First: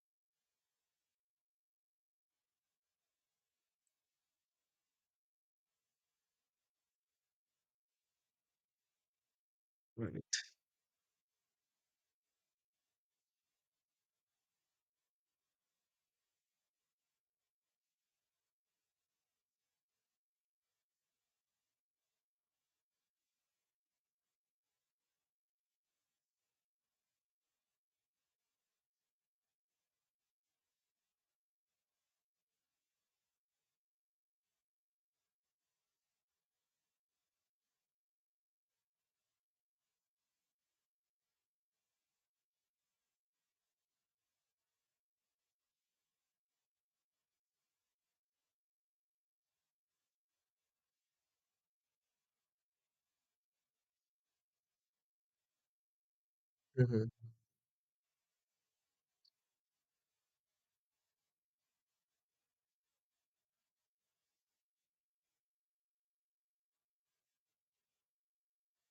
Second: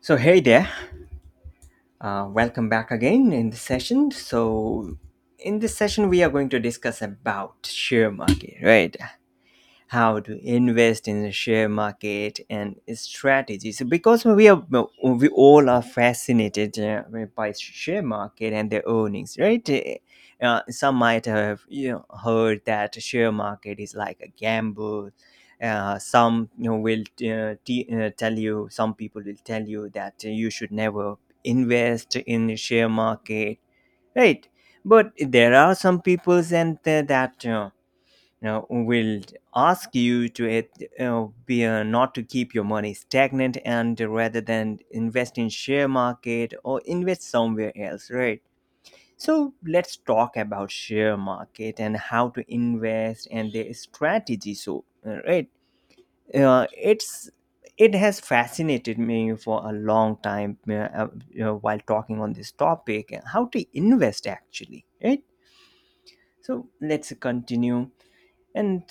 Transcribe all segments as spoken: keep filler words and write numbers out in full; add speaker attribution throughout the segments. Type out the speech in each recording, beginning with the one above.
Speaker 1: So, hey there, uh, welcome back again in this session. So, in this session, we are going to discuss about share market, right? How
Speaker 2: Right.
Speaker 1: to invest in the share market and strategies because we are we all are fascinated uh, by share market and their earnings, right? Uh, some might have, you know, heard that share market is like a gamble. Uh, some, you know, will uh, t- uh, tell you, some people will tell you that you should never invest in the share market, right? But there are some peoples and th- that uh, uh, will ask you to it, uh, be uh, not to keep your money stagnant and rather than invest in share market or invest somewhere else, right? So let's talk about share market and how to invest and their strategy. So uh, right, uh,
Speaker 2: Mhm.
Speaker 1: it's it has fascinated me for a long time, uh, uh, you know, while talking on this topic, uh, how to invest actually, right? So let's continue and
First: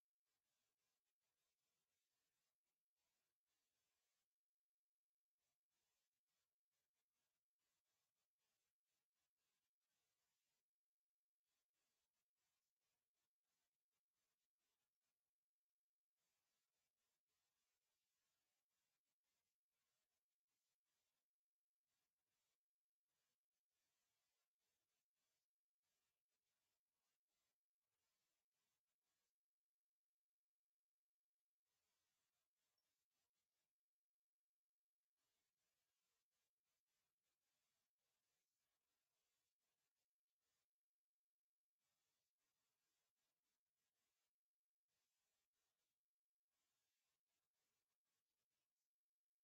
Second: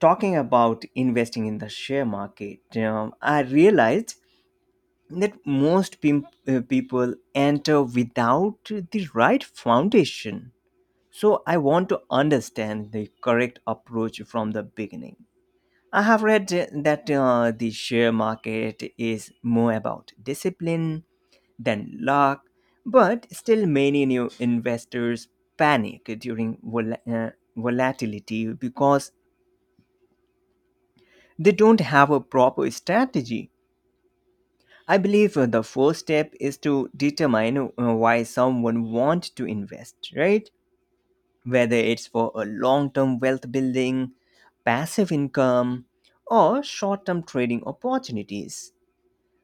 Speaker 1: talking about investing in the share market, um, I realized that most pim- uh, people enter without the right foundation. So I want to understand the correct approach from the beginning. I have read uh, that uh, the share market is more about discipline than luck, but still, many new investors panic during vol- uh, volatility because they don't have a proper strategy. I believe uh, the first step is to determine uh, why someone wants to invest, right? Whether it's for a long term wealth building, passive income, or short term trading opportunities.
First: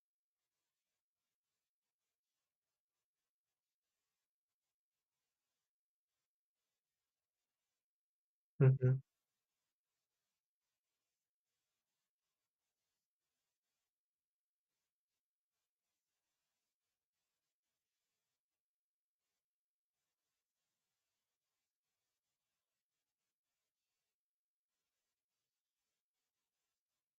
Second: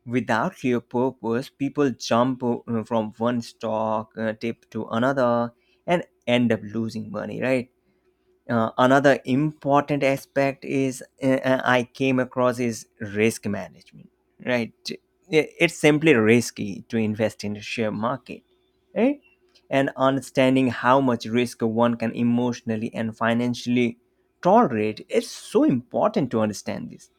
Speaker 1: Without clear purpose, people jump uh, from one stock uh, tip to another and end up losing money, right? Uh,
Speaker 2: Mhm.
Speaker 1: another important aspect is uh, uh, I came across is risk management, right? I- It's simply risky to invest in the share market, right? And understanding how much risk one can emotionally and financially tolerate, it's so important to understand this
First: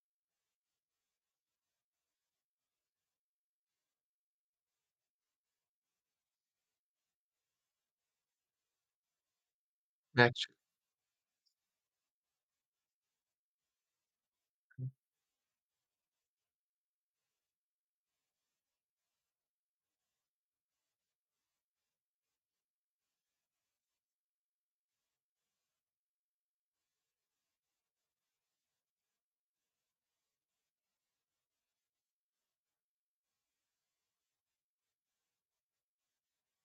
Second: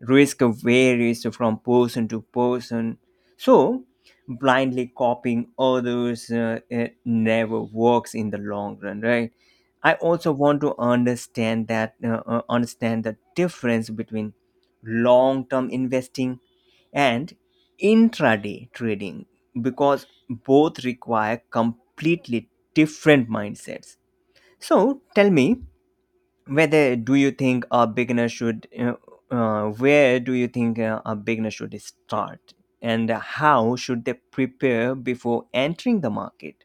Speaker 1: risk varies from person to person. So, blindly copying others, uh, it never works in the long run, right? I also
Speaker 2: Actu
Speaker 1: want to understand that uh, uh, understand the difference between long-term investing and intraday trading because both require completely different mindsets. So, tell me whether do you think a beginner should uh, uh, where do you think uh, a beginner should start and how should they prepare before entering the market.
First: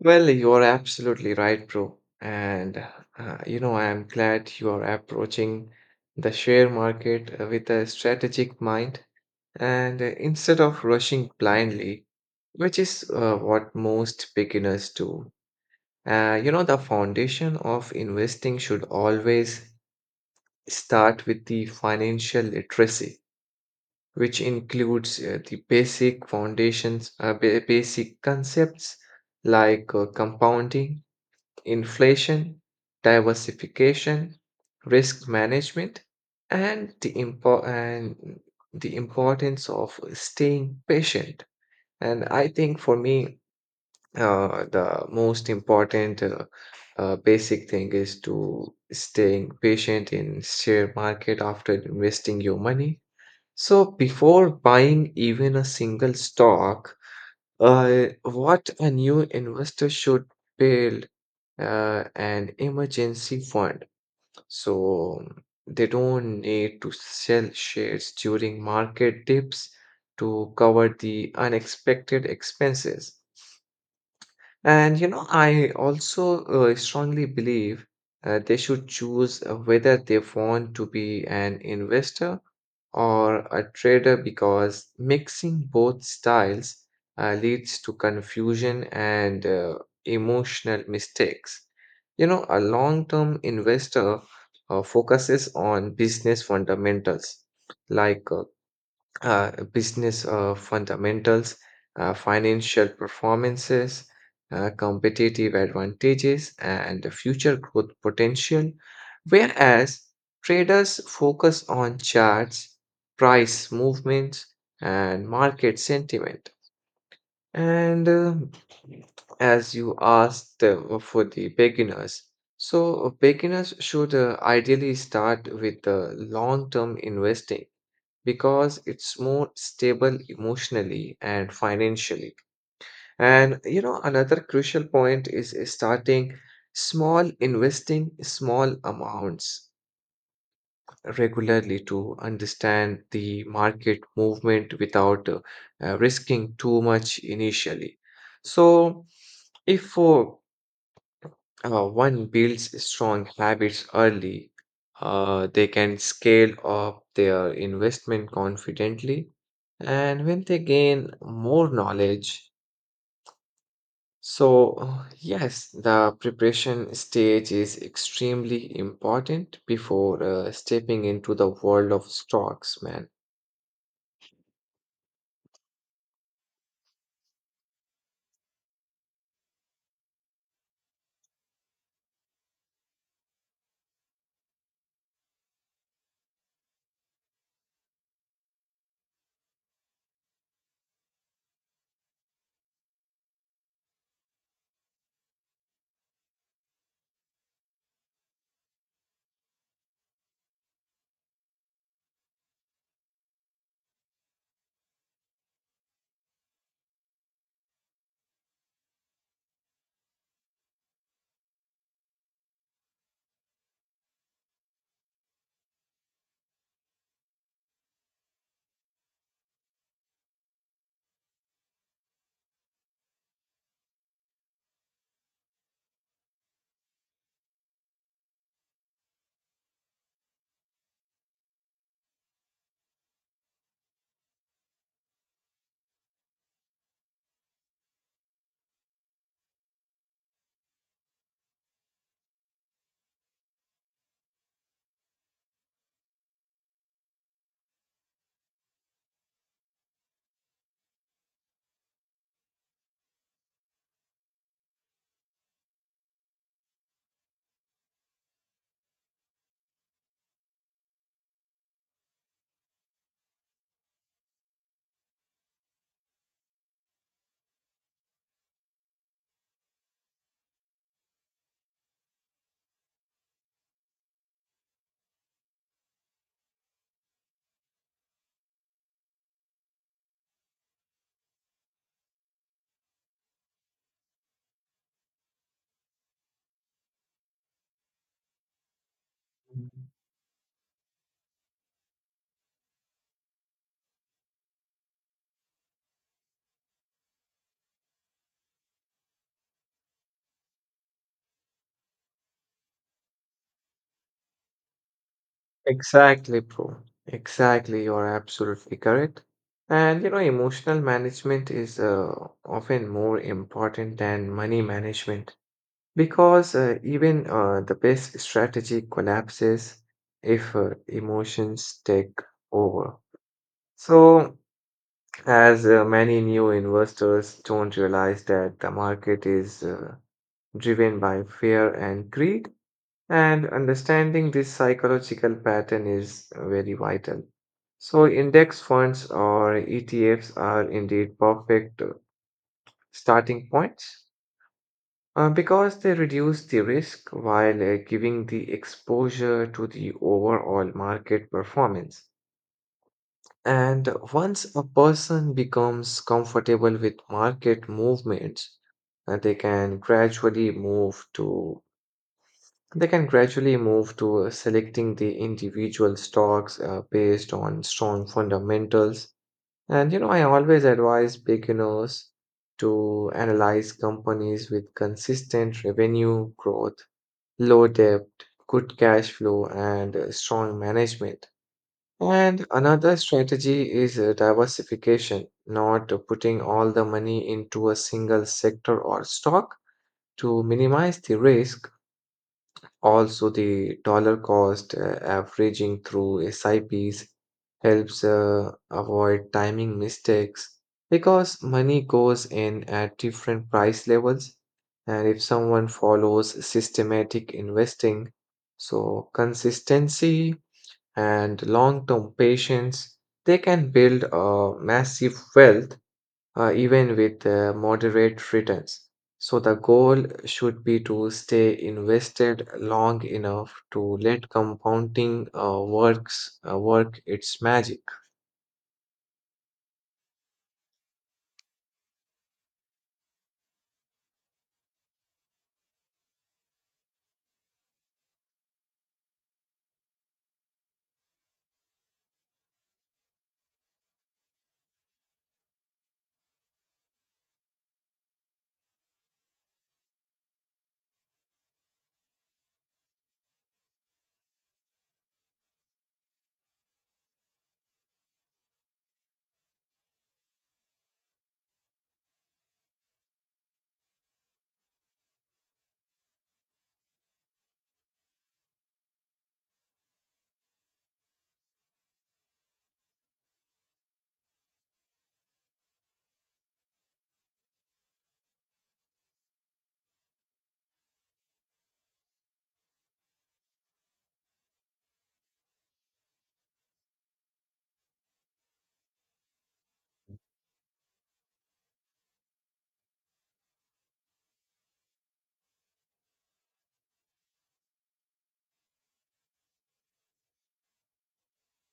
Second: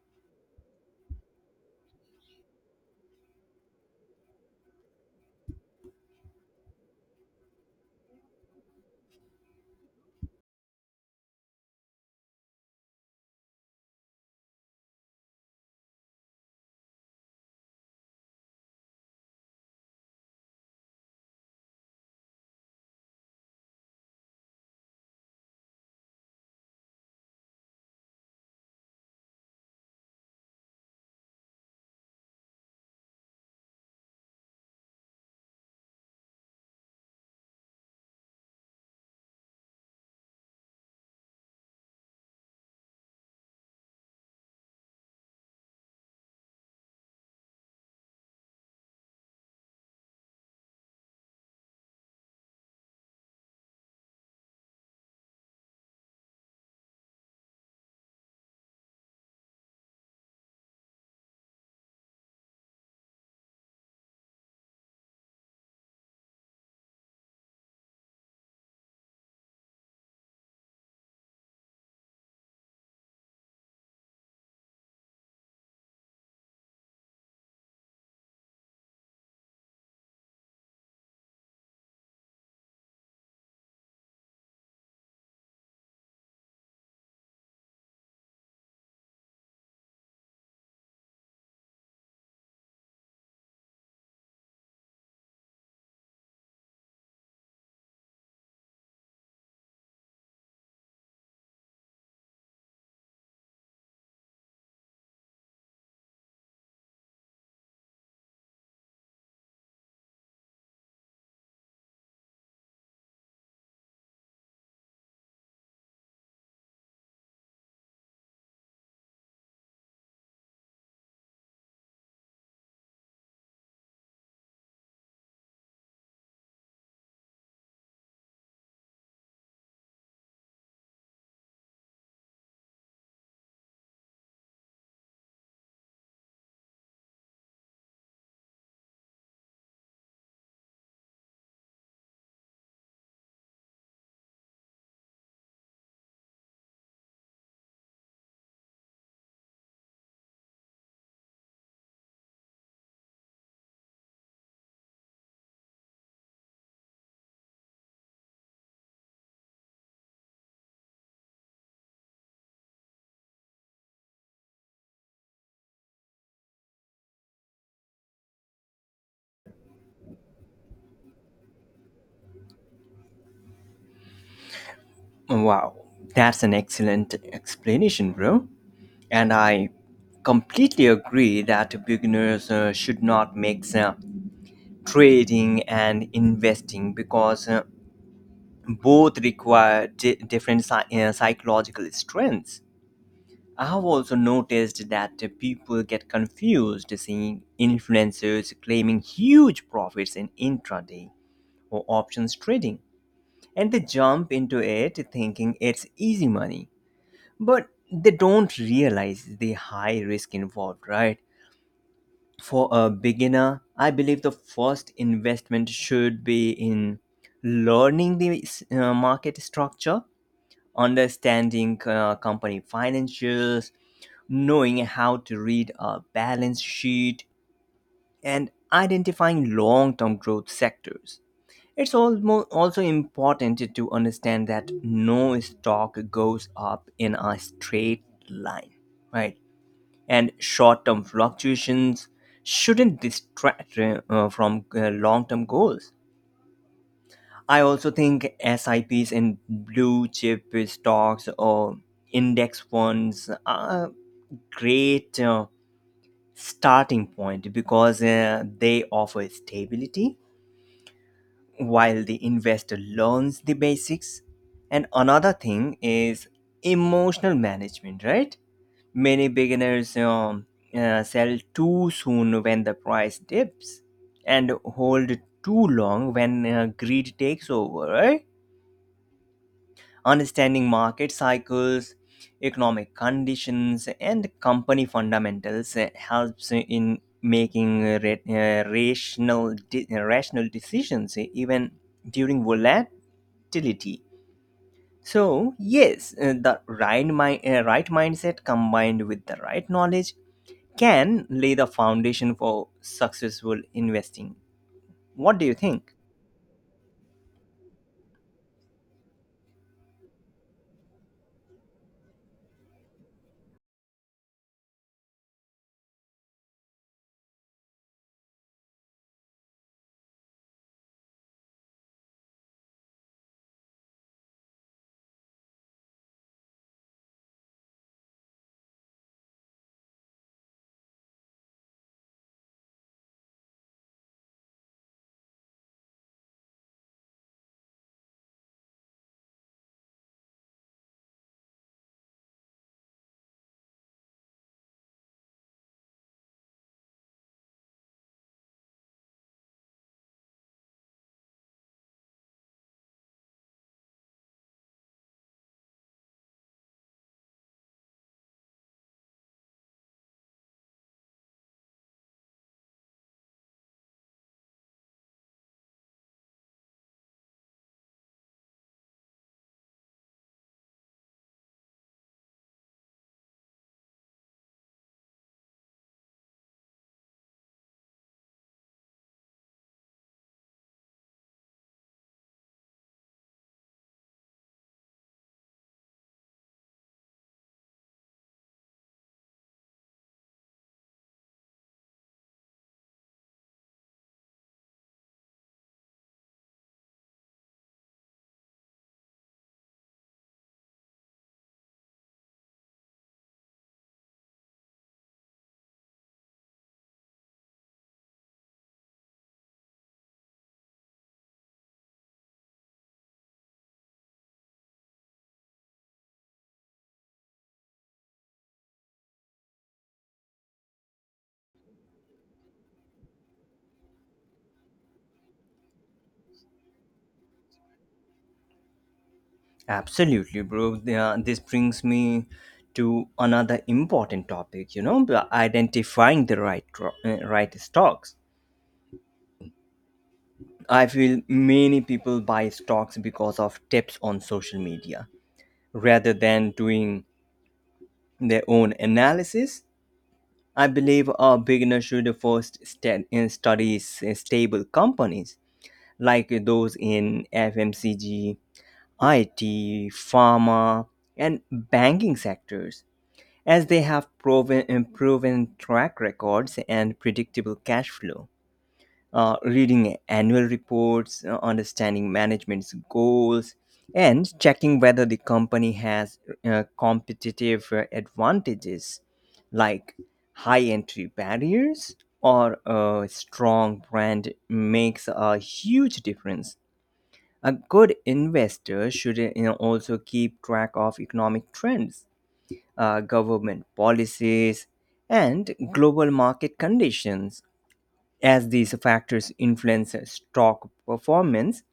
Speaker 2: well, you're absolutely right, bro. And uh, you know, I am glad you are approaching the share market uh, with a strategic mind and uh, instead of rushing blindly, which is uh, what most beginners do. Uh, you know, the foundation of investing should always start with the financial literacy, which includes uh, the basic foundations, uh, ba- basic concepts like uh, compounding, inflation, diversification, risk management, and the impo- and the importance of staying patient. And I think for me, uh, the most important uh, uh, basic thing is to staying patient in share market after investing your money. So before buying even a single stock, uh, what a new investor should build uh, an emergency fund. So they don't need to sell shares during market dips to cover the unexpected expenses. And you know, I also uh, strongly believe uh, they should choose uh, whether they want to be an investor or a trader because mixing both styles uh, leads to confusion and uh, emotional mistakes. You know, a long term investor uh, focuses on business fundamentals like uh, uh, business uh, fundamentals, uh, financial performances, uh, competitive advantages, and the future growth potential. Whereas traders focus on charts, price movements, and market sentiment. And uh, as you asked uh, for the beginners, so beginners should uh, ideally start with the long term investing because it's more stable emotionally and financially. And you know, another crucial point is starting small, investing small amounts regularly to understand the market movement without uh, uh, risking too much initially. So, if uh, uh, one builds strong habits early, uh, they can scale up their investment confidently and when they gain more knowledge. So, uh, yes, the preparation stage is extremely important before uh, stepping into the world of stocks, man.
Speaker 1: Wow, that's an excellent explanation, bro. And I completely agree that beginners uh, should not mix uh, trading and investing because uh, both require di- different psy- uh, psychological strengths. I've also noticed that the people get confused seeing influencers claiming huge profits in intraday or options trading, and they jump into it thinking it's easy money. But they don't realize the high risk involved, right? For a beginner, I believe the first investment should be in learning the uh, market structure, understanding uh, company financials, knowing how to read a balance sheet, and identifying long term growth sectors. It's almost also important to understand that no stock goes up in a straight line, right? And short term fluctuations shouldn't distract uh, uh, from long term goals. I also think S I P's in blue chip stocks or index funds are great uh, starting point because uh, they offer stability while the investor learns the basics. And another thing is emotional management, right? Many beginners um, uh, sell too soon when the price dips and hold too long when uh, greed takes over, right? Understanding market cycles, economic conditions, and company fundamentals uh, helps in making uh, ra- uh, rational, de- uh, rational decisions uh, even during volatility. So, yes, uh, the right, mi- uh, right mindset combined with the right knowledge can lay the foundation for successful investing. What do you think?
Speaker 2: Exactly, bro. Exactly, you're absolutely correct. And you know, emotional management is uh, often more important than money management because uh, even uh, the best strategy collapses if uh, emotions take over. So, as uh, many new investors don't realize that the market is uh, driven by fear and greed. And understanding this psychological pattern is very vital. So, index funds or E T Fs are indeed perfect uh, starting points uh, because they reduce the risk while uh, giving the exposure to the overall market performance. And once a person becomes comfortable with market movements, uh, they can gradually move to They can gradually move to uh, selecting the individual stocks uh, based on strong fundamentals. And you know, I always advise beginners to analyze companies with consistent revenue growth, low debt, good cash flow, and uh, strong management. And another strategy is uh, diversification, not uh, putting all the money into a single sector or stock to minimize the risk. Also, the dollar cost uh, averaging through S I Ps helps uh, avoid timing mistakes because money goes in at different price levels. And if someone follows systematic investing, so consistency and long term patience, they can build a massive wealth uh, even with uh, moderate returns. So, the goal should be to stay invested long enough to let compounding uh, works uh, work its magic.
Speaker 1: Absolutely, bro. Yeah, this brings me to another important topic, you know, the identifying the right tro- uh, right stocks. I feel many people buy stocks because of tips on social media rather than doing their own analysis. I believe a beginner should first st- uh, study s- uh, stable companies like those in F M C G, I T, pharma, and banking sectors, as they have proven proven track records and predictable cash flow. Uh, reading annual reports, uh, understanding management's goals, and checking whether the company has uh, competitive uh, advantages like high entry barriers or a strong brand makes a huge difference. A good investor should, uh, you know, also keep track of economic trends, uh, government policies, and global market conditions. As these factors influence stock performance,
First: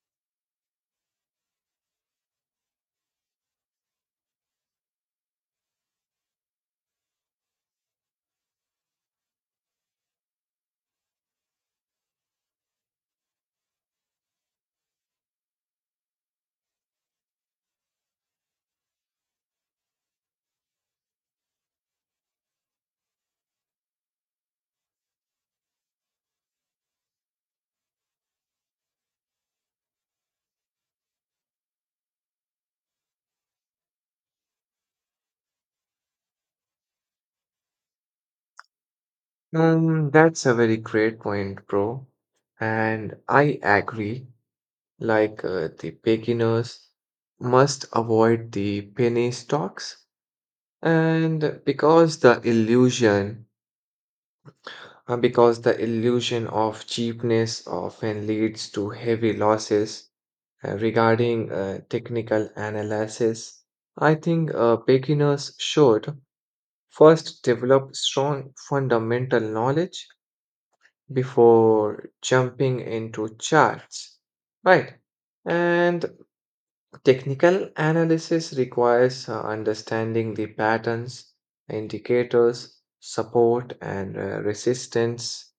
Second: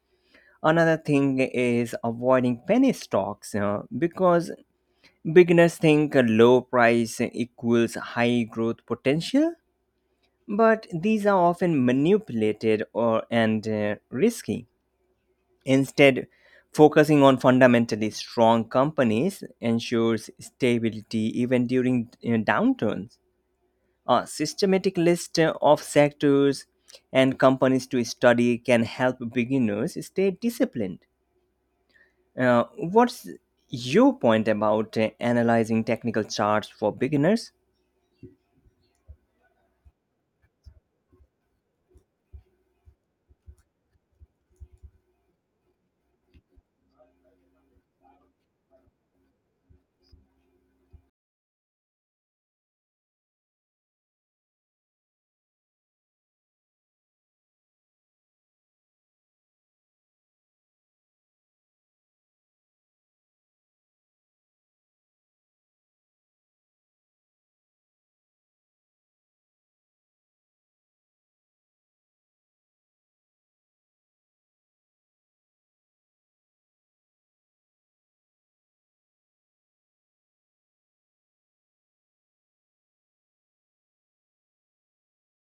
Speaker 1: another thing is avoiding penny stocks uh, because beginners think a low price equals high growth potential, but these are often manipulated or and uh, risky. Instead, focusing on fundamentally strong companies ensures stability even during, you know, downturns. A systematic list of sectors and companies to study can help beginners stay disciplined. Uh, what's your point about uh, analyzing technical charts for beginners?
Speaker 2: Um, that's a very great point, bro. And I agree, like uh, the beginners must avoid the penny stocks. And because the illusion uh, because the illusion of cheapness often leads to heavy losses. Uh, regarding uh, technical analysis, I think uh, beginners should first develop strong fundamental knowledge before jumping into charts, right? And technical analysis requires uh, understanding the patterns, indicators, support, and uh, resistance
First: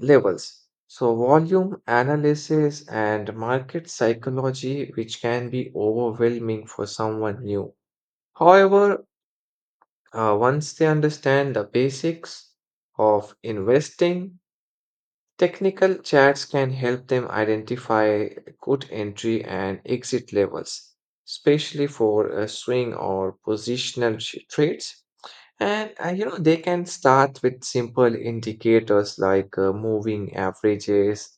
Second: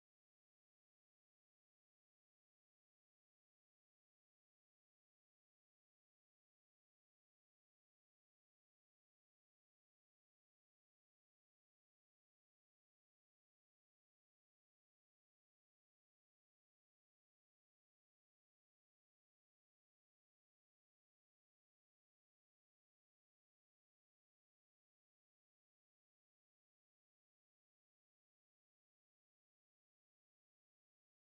Speaker 2: levels. So, volume analysis and market psychology, which can be overwhelming for someone new. However, uh, once they understand the basics of investing, technical charts can help them identify good entry and exit levels, especially for uh, swing or positional sh- trades. And uh, you know, they can start with simple indicators like uh, moving averages,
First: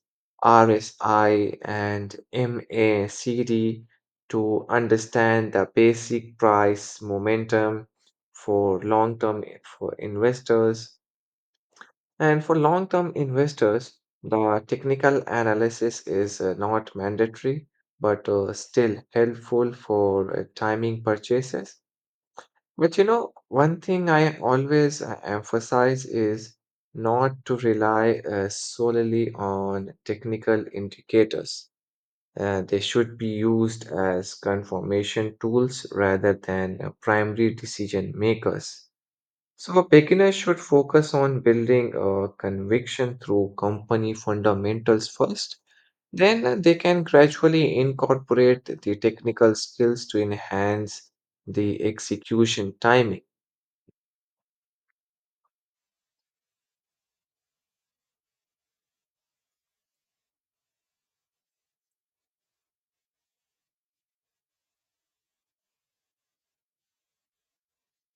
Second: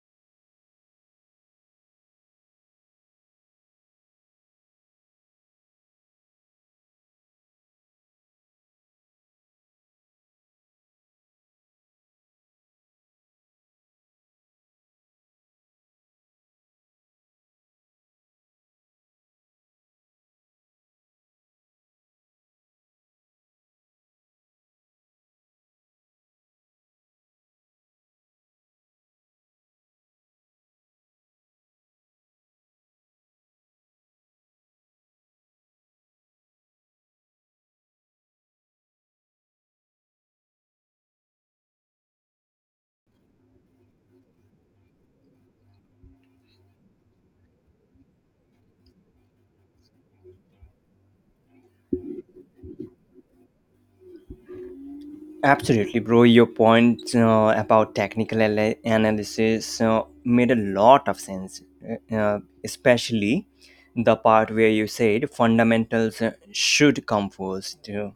Speaker 2: R S I, and M A C D to understand the basic price momentum for long-term i- for investors. And for long-term investors, the technical analysis is uh, not mandatory, but uh, still helpful for uh, timing purchases. But you know, one thing I always uh, emphasize is not to rely uh, solely on technical indicators. Uh, they should be used as confirmation tools rather than uh, primary decision makers. So, a beginner should focus on building a conviction through company fundamentals first. Then uh, they can gradually incorporate the technical skills to enhance the execution timing.
Speaker 1: Absolutely, bro. Your point uh, about technical ala- analysis uh, made a lot of sense, uh, uh, especially the part where you said fundamentals uh, should come first. Uh,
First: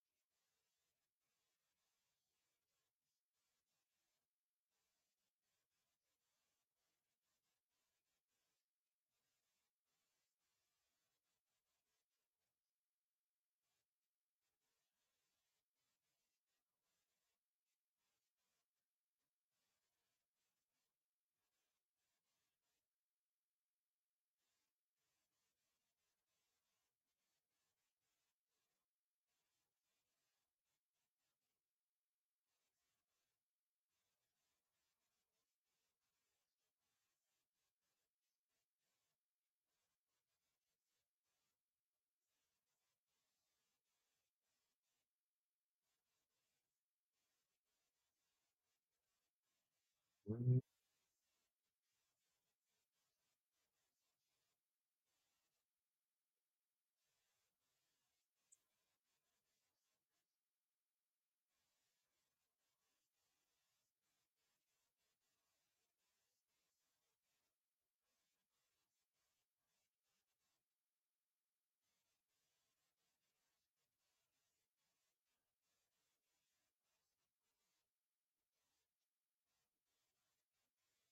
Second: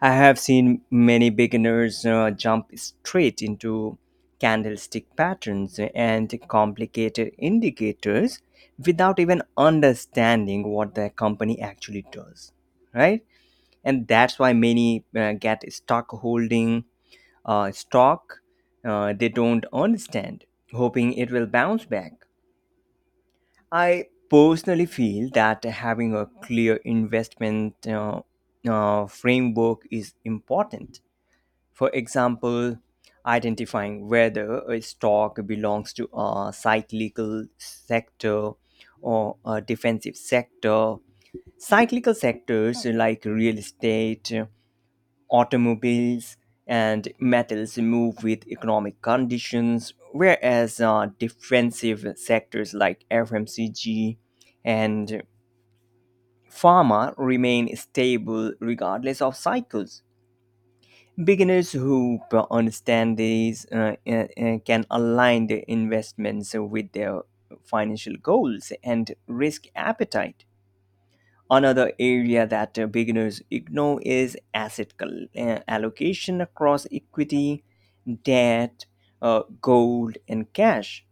Speaker 1: I have seen many beginners uh, jump straight into candlestick patterns and complicated indicators without even understanding what the company actually does, right? And that's why many uh, get stock holding uh, stock uh, they don't understand, hoping it will bounce back. I personally feel that having a clear investment uh, uh, framework is important. For example, identifying whether a stock belongs to a cyclical sector or a defensive sector. Cyclical sectors like real estate, automobiles, and metals move with economic conditions, whereas uh, defensive sectors like F M C G and pharma remain stable regardless of cycles. Beginners who p- understand these uh, uh, uh, can align their investments with their financial goals and risk appetite. Another area that uh, beginners ignore is asset col- uh, allocation across equity, debt, uh, gold, and cash.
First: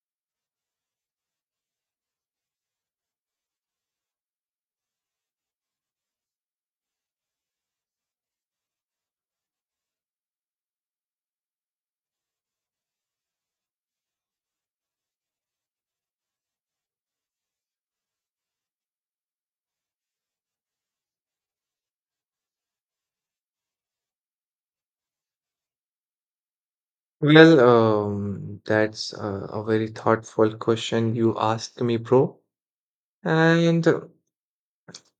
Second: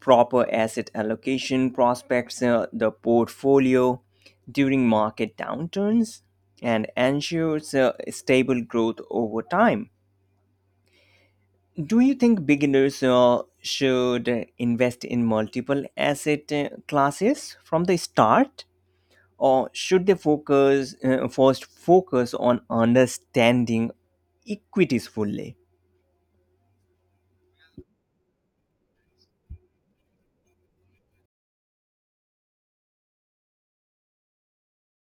Speaker 1: Proper asset allocation prospects uh, the portfolio during market downturns and ensures uh, stable growth over time. Do you think beginners uh, should invest in multiple asset uh, classes from the start, or should they focus uh, first focus on understanding equities fully?
Speaker 2: Well, um, that's uh, a very thoughtful question you asked me, bro. And uh,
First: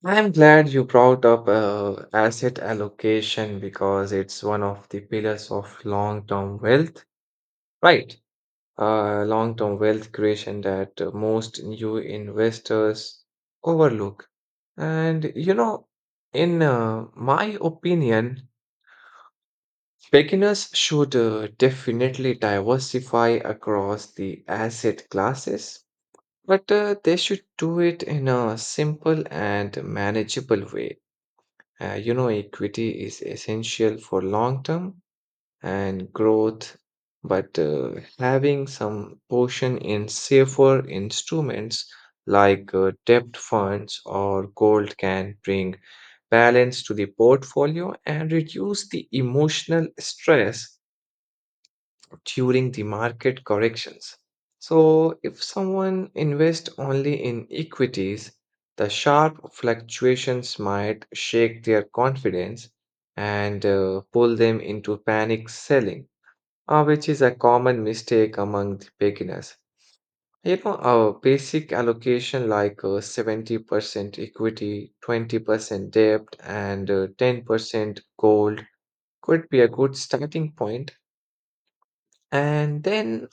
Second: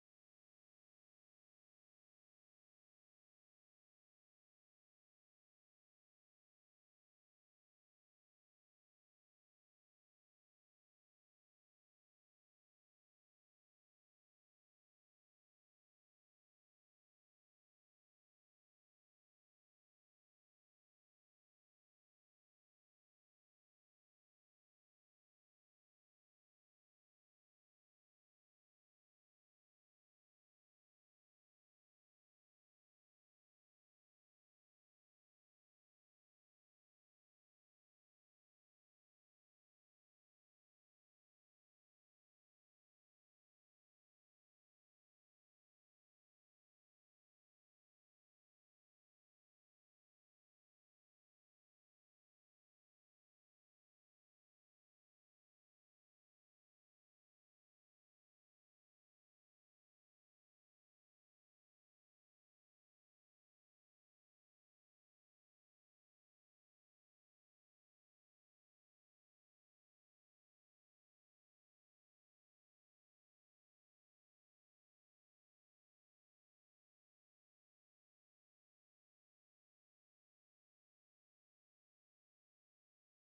Speaker 2: I'm glad you brought up uh, asset allocation because it's one of the pillars of long-term wealth, right? Uh, long-term wealth creation that uh, most new investors overlook. And you know, in uh, my opinion, beginners should uh, definitely diversify across the asset classes, but uh, they should do it in a simple and manageable way. Uh, you know, equity is essential for long term and growth, but uh, having some portion in safer instruments like uh, debt funds or gold can bring balance to the portfolio and reduce the emotional stress during the market corrections. So, if someone invests only in equities, the sharp fluctuations might shake their confidence and uh, pull them into panic selling, uh, which is a common mistake among the beginners. You know, our basic allocation like uh, seventy percent equity, twenty percent debt, and uh, ten percent gold could be a good starting point. And then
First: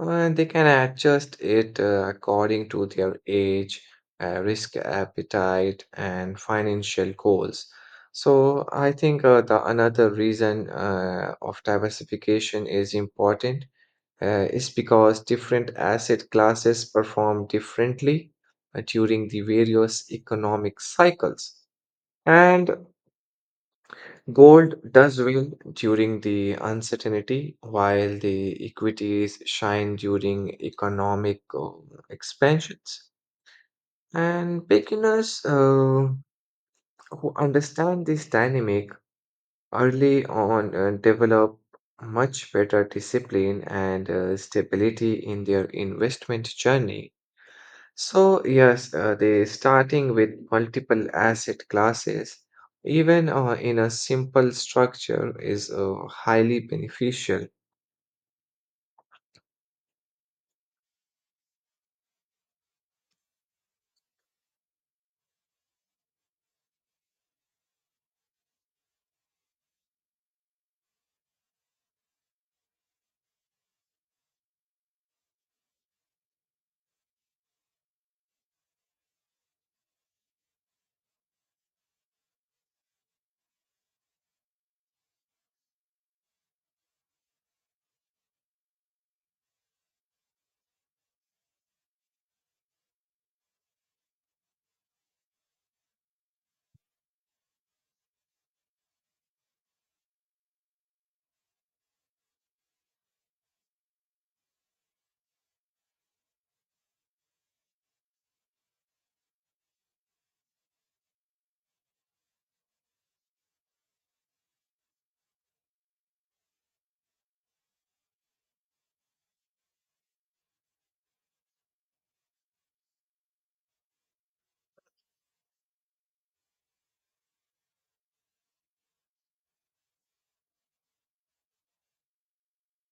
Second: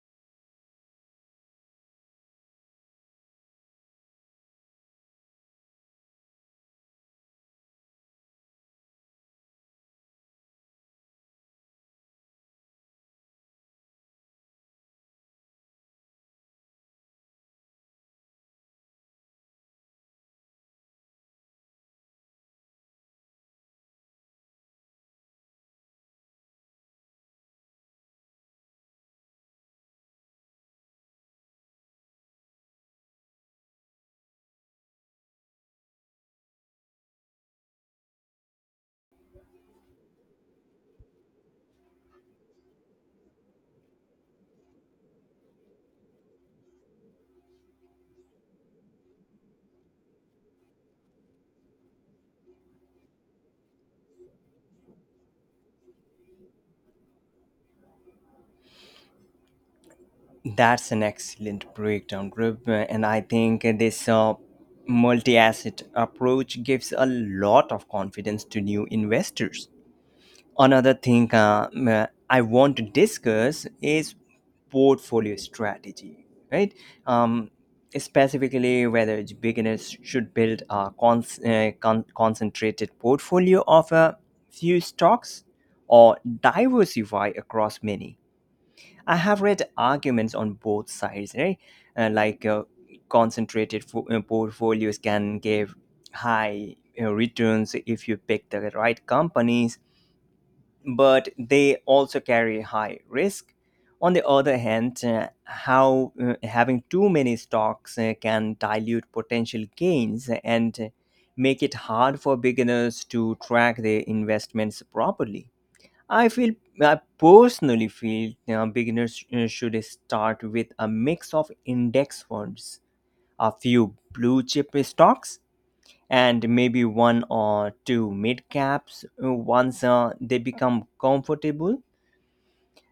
Speaker 2: Uh, they can adjust it uh, according to their age, uh, risk appetite, and financial goals. So I think uh, the another reason uh, of diversification is important uh, is because different asset classes perform differently uh, during the various economic cycles. And gold does win during the uncertainty, while the equities shine during economic uh, expansions. And beginners uh, who understand this dynamic early on uh, develop much better discipline and uh, stability in their investment journey. So, yes, uh, they starting with multiple asset classes, even uh, in a simple structure, is uh, highly beneficial.
Speaker 1: That's an excellent breakdown, group, and I think this uh, multi-asset approach gives a lot of confidence to new investors. Another thing uh, m- I want to discuss is portfolio strategy, right? Um, specifically, whether it's beginners should build a con- uh, con- concentrated portfolio of a few stocks or diversify across many. I have read arguments on both sides, right? Uh, like uh, concentrated fo- uh, portfolios can give high uh, returns if you pick the right companies, but they also carry high risk. On the other hand, uh, how uh, having too many stocks uh, can dilute potential gains and uh, make it hard for beginners to track their investments properly. I feel I personally feel, you know, beginners uh, should start with a mix of index funds, a few blue chip stocks, and maybe one or two mid caps uh, once uh, they become comfortable.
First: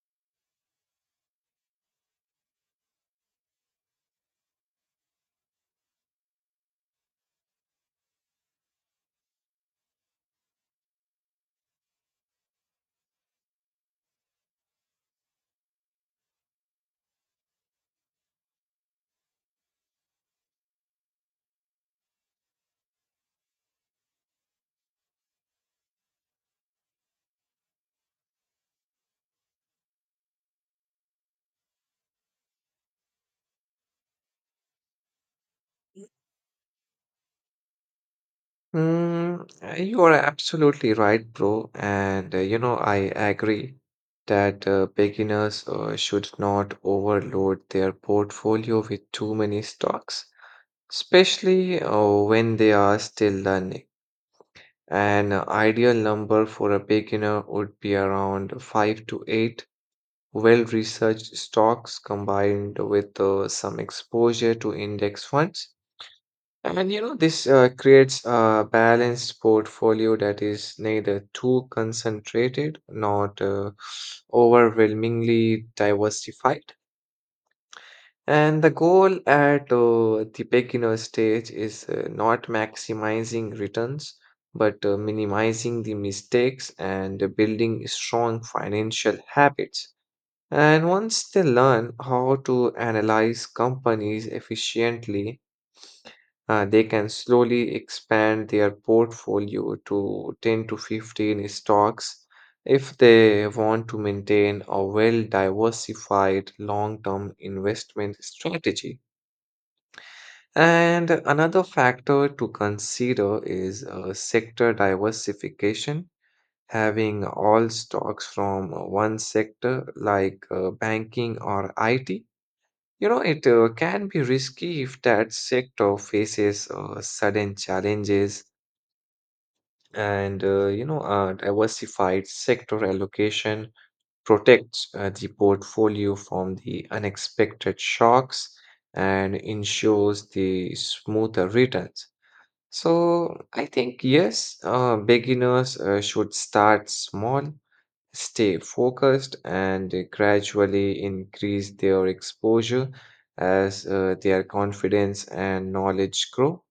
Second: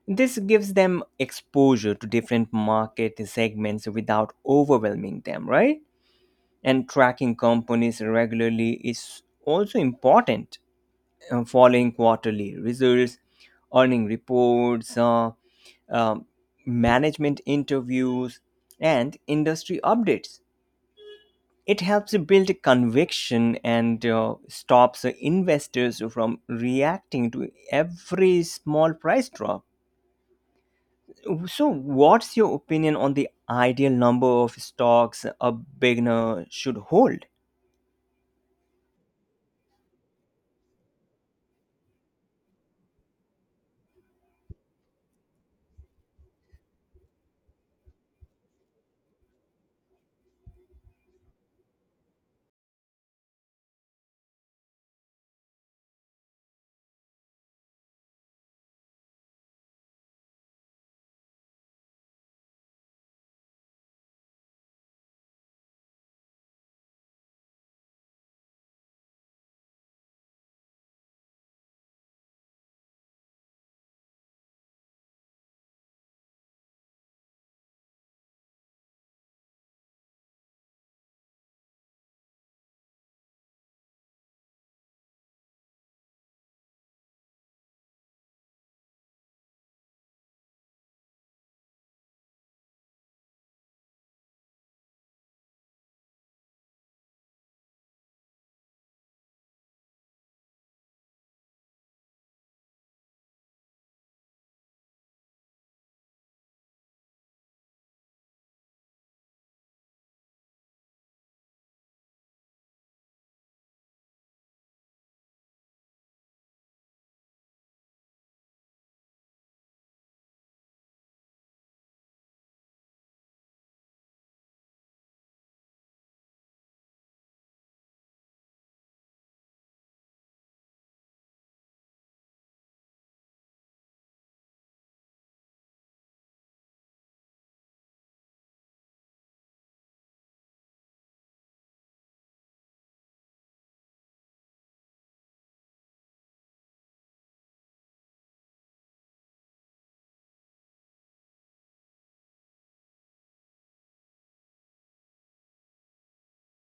Speaker 1: This gives them exposure to different market segments without overwhelming them, right? And tracking companies regularly is also important. Uh, following quarterly results, earning reports, uh, um, management interviews, and industry updates. It helps build conviction and uh, stops investors from reacting to every small price drop. So, what's your opinion on the ideal number of stocks a beginner should hold?
Speaker 2: Mm, uh, you are absolutely right, bro. And uh, you know, I agree that uh, beginners uh, should not overload their portfolio with too many stocks, especially uh, when they are still learning. An ideal number for a beginner would be around five to eight well researched stocks combined with uh, some exposure to index funds. And you know, this uh, creates a balanced portfolio that is neither too concentrated nor uh, overwhelmingly diversified. And the goal at uh, the beginner stage is uh, not maximizing returns, but uh, minimizing the mistakes and building strong financial habits. And once they learn how to analyze companies efficiently, uh, they can slowly expand their portfolio to ten to fifteen stocks if they want to maintain a well diversified long term investment strategy. And another factor to consider is uh, sector diversification. Having all stocks from one sector, like uh, banking or I T, you know, it uh, can be risky if that sector faces uh, sudden challenges and, uh, you know, a diversified sector allocation protects uh, the portfolio from the unexpected shocks and ensures the smoother returns. So I think, yes, uh, beginners uh, should start small, stay focused, and uh, gradually increase their exposure as uh, their confidence and knowledge grow.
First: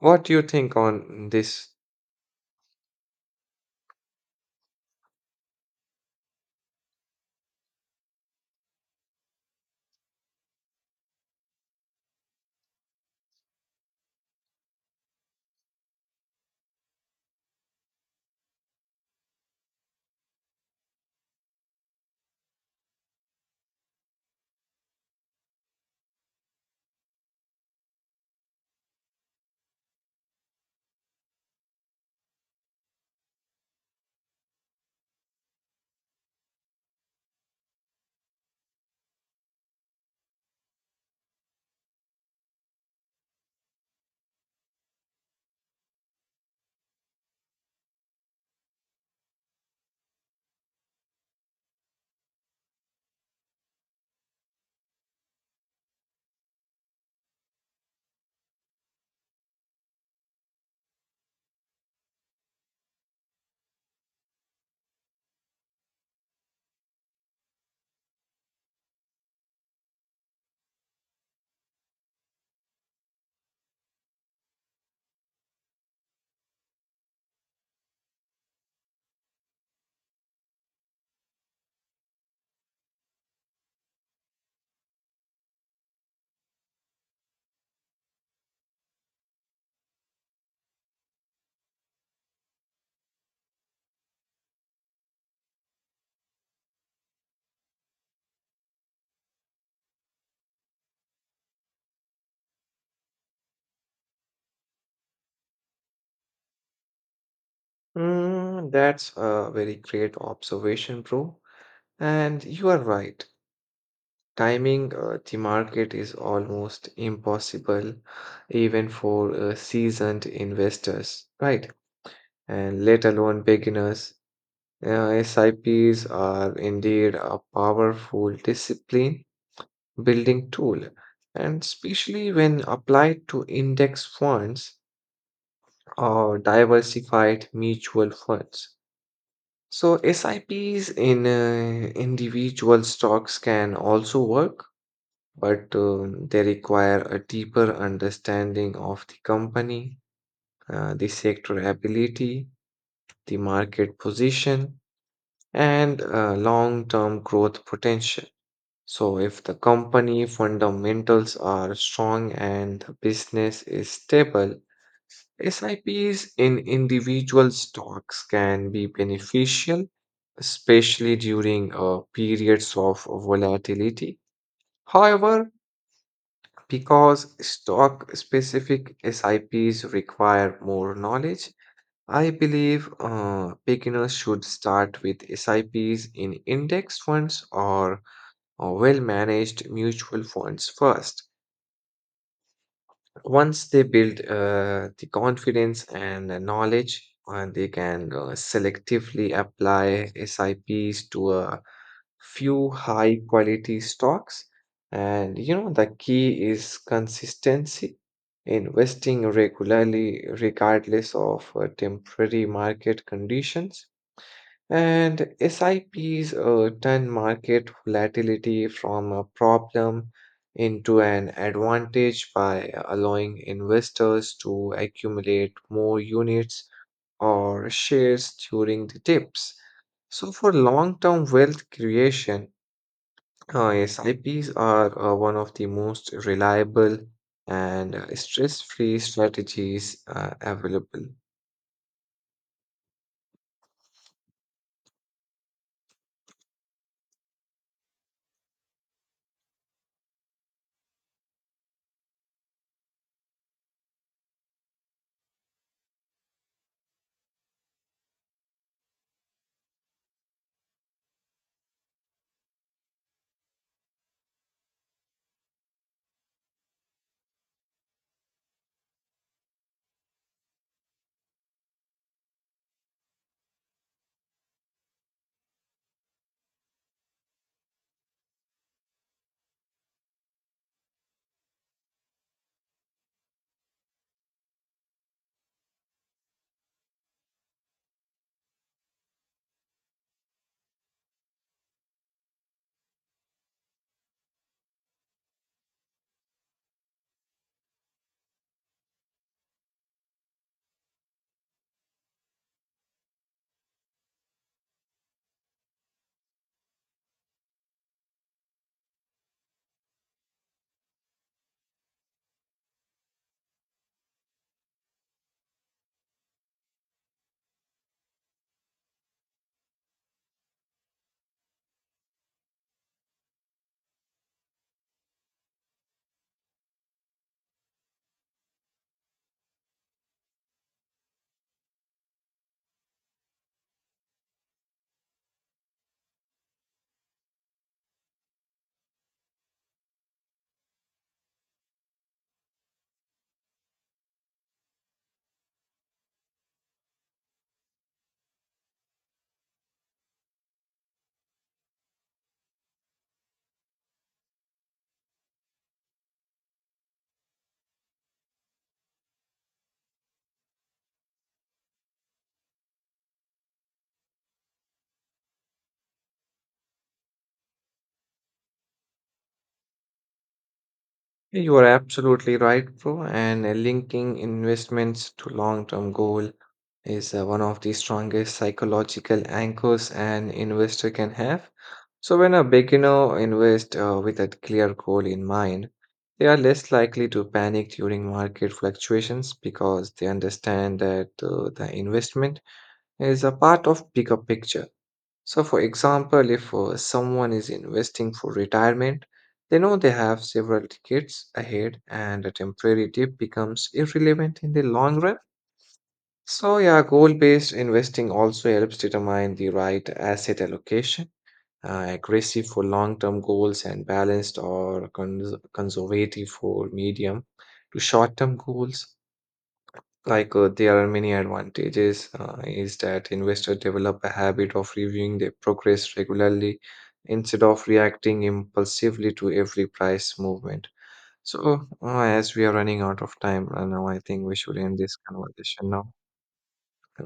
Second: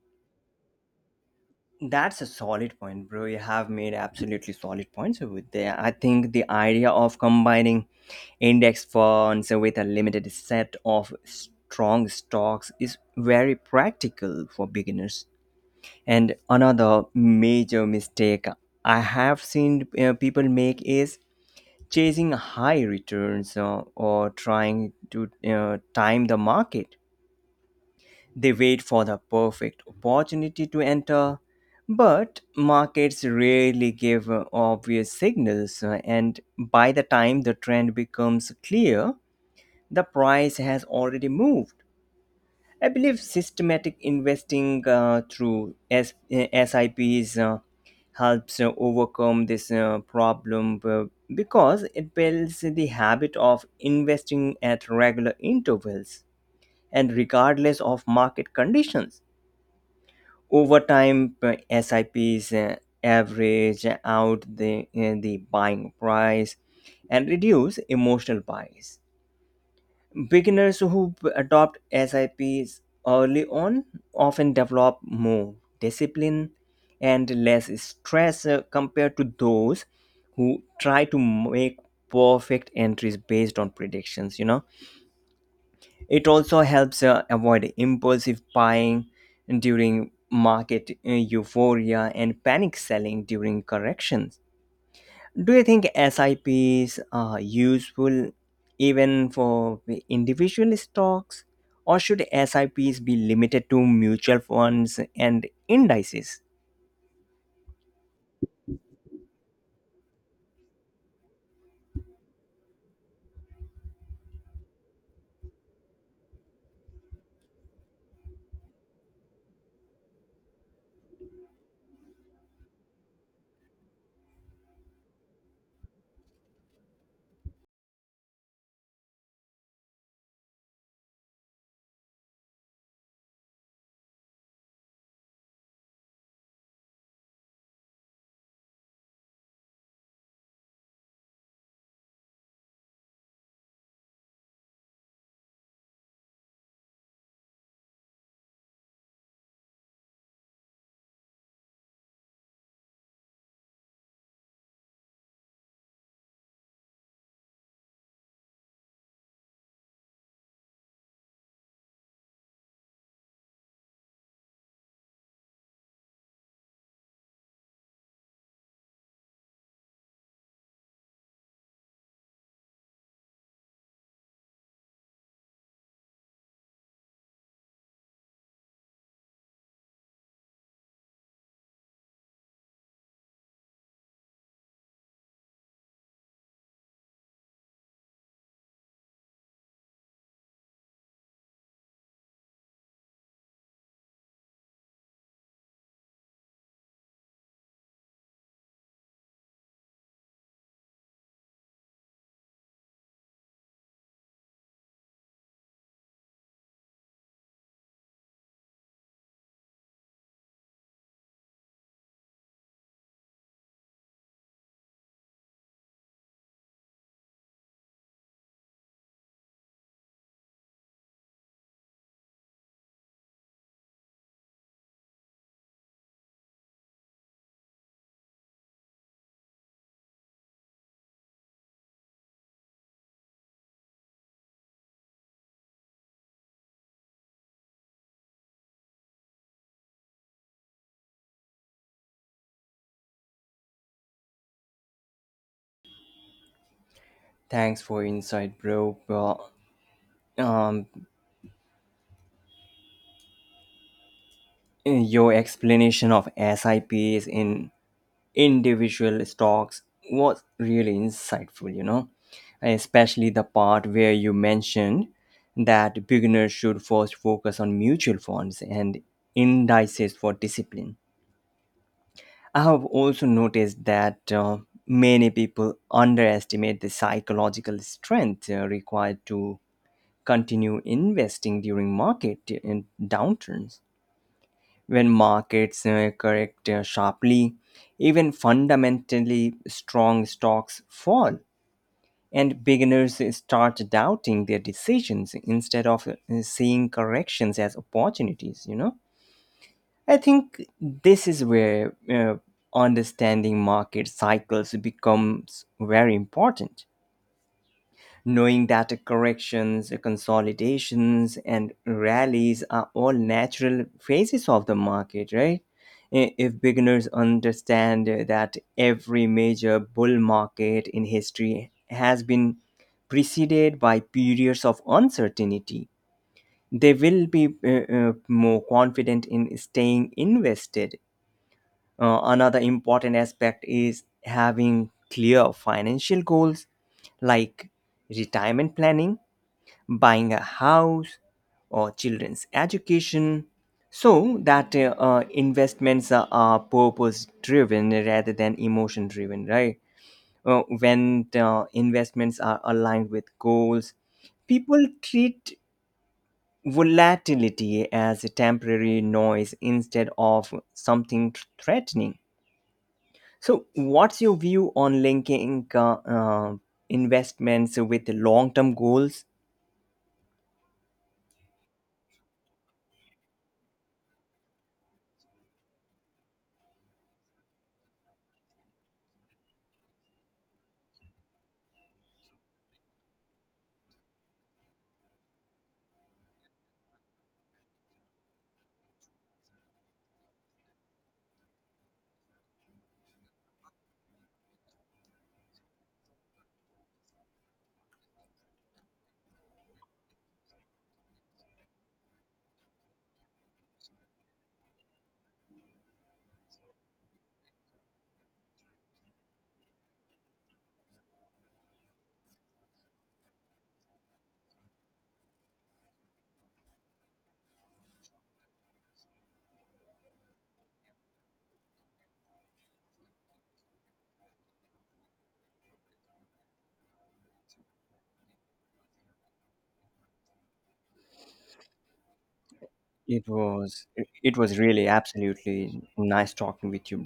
Speaker 2: What do you think on this?
Speaker 1: That's a solid point, bro. You have made absolutely solid points over there. I think the idea of combining index funds with a limited set of strong stocks is very practical for beginners. And another major mistake I have seen uh, people make is chasing high returns uh, or trying to uh, time the market. They wait for the perfect opportunity to enter, but markets rarely give uh, obvious signals, uh, and by the time the trend becomes clear, the price has already moved. I believe systematic investing uh, through S- uh, S I Ps uh, helps uh, overcome this uh, problem uh, because it builds the habit of investing at regular intervals and regardless of market conditions. Over time, uh, S I Ps uh, average out the, uh, the buying price and reduce emotional buys. Beginners who b- adopt S I Ps early on often develop more discipline and less stress uh, compared to those who try to make perfect entries based on predictions, you know. It also helps uh, avoid impulsive buying during market uh, euphoria and panic selling during corrections. Do you think S I Ps are useful even for the individual stocks, or should S I Ps be limited to mutual funds and indices?
Speaker 2: Mm, that's a very great observation, bro. And you are right. Timing uh, the market is almost impossible, even for uh, seasoned investors, right? And let alone beginners. Uh, S I Ps are indeed a powerful discipline building tool, and especially when applied to index funds or diversified mutual funds. So, S I Ps in uh, individual stocks can also work, but um, they require a deeper understanding of the company, uh, the sector ability, the market position, and uh, long term growth potential. So, if the company fundamentals are strong and the business is stable, S I Ps in individual stocks can be beneficial, especially during uh, periods of volatility. However, because stock specific S I Ps require more knowledge, I believe uh, beginners should start with S I Ps in index funds or or well managed mutual funds first. Once they build uh, the confidence and the knowledge, and they can uh, selectively apply S I Ps to a few high quality stocks. And you know, the key is consistency, investing regularly, regardless of uh, temporary market conditions, and S I Ps uh, turn market volatility from a problem into an advantage by allowing investors to accumulate more units or shares during the dips. So, for long term wealth creation, uh, S I Ps are uh, one of the most reliable and stress free strategies uh, available.
Speaker 1: Thanks for insight, bro. Well, um, your explanation of S I Ps in individual stocks was really insightful, you know, especially the part where you mentioned that beginners should first focus on mutual funds and indices for discipline. I have also noticed that uh, many people underestimate the psychological strength uh, required to continue investing during market in downturns. When markets uh, correct uh, sharply, even fundamentally strong stocks fall, and beginners start doubting their decisions instead of uh, seeing corrections as opportunities, you know? I think this is where uh, understanding market cycles becomes very important, knowing that corrections, consolidations, and rallies are all natural phases of the market, right? I- If beginners understand that every major bull market in history has been preceded by periods of uncertainty, they will be uh, uh, more confident in staying invested. Uh, another important aspect is having clear financial goals like retirement planning, buying a house, or children's education, so that uh, uh, investments are, are purpose driven rather than emotion driven, right? Uh, when the investments are aligned with goals, people treat volatility as a temporary noise instead of something threatening. So what's your view on linking uh, uh, investments with long term goals?
Speaker 2: Yeah, you are absolutely right, bro. And uh, linking investments to long-term goal is uh, one of the strongest psychological anchors an investor can have. So when a beginner invests uh, with a clear goal in mind, they are less likely to panic during market fluctuations because they understand that uh, the investment is a part of bigger picture. So, for example, if uh, someone is investing for retirement, they know they have several decades ahead and a temporary dip becomes irrelevant in the long run. So, yeah, goal based investing also helps determine the right asset allocation. Uh, aggressive for long term goals and balanced or cons- conservative for medium to short term goals. Like uh, there are many advantages uh, is that investors develop a habit of reviewing their progress regularly instead of reacting impulsively to every price movement. So uh, as we are running out of
Speaker 1: It
Speaker 2: time right
Speaker 1: was
Speaker 2: now, I think we
Speaker 1: it
Speaker 2: should
Speaker 1: was
Speaker 2: end
Speaker 1: really
Speaker 2: this conversation
Speaker 1: absolutely
Speaker 2: now.
Speaker 1: nice talking with you,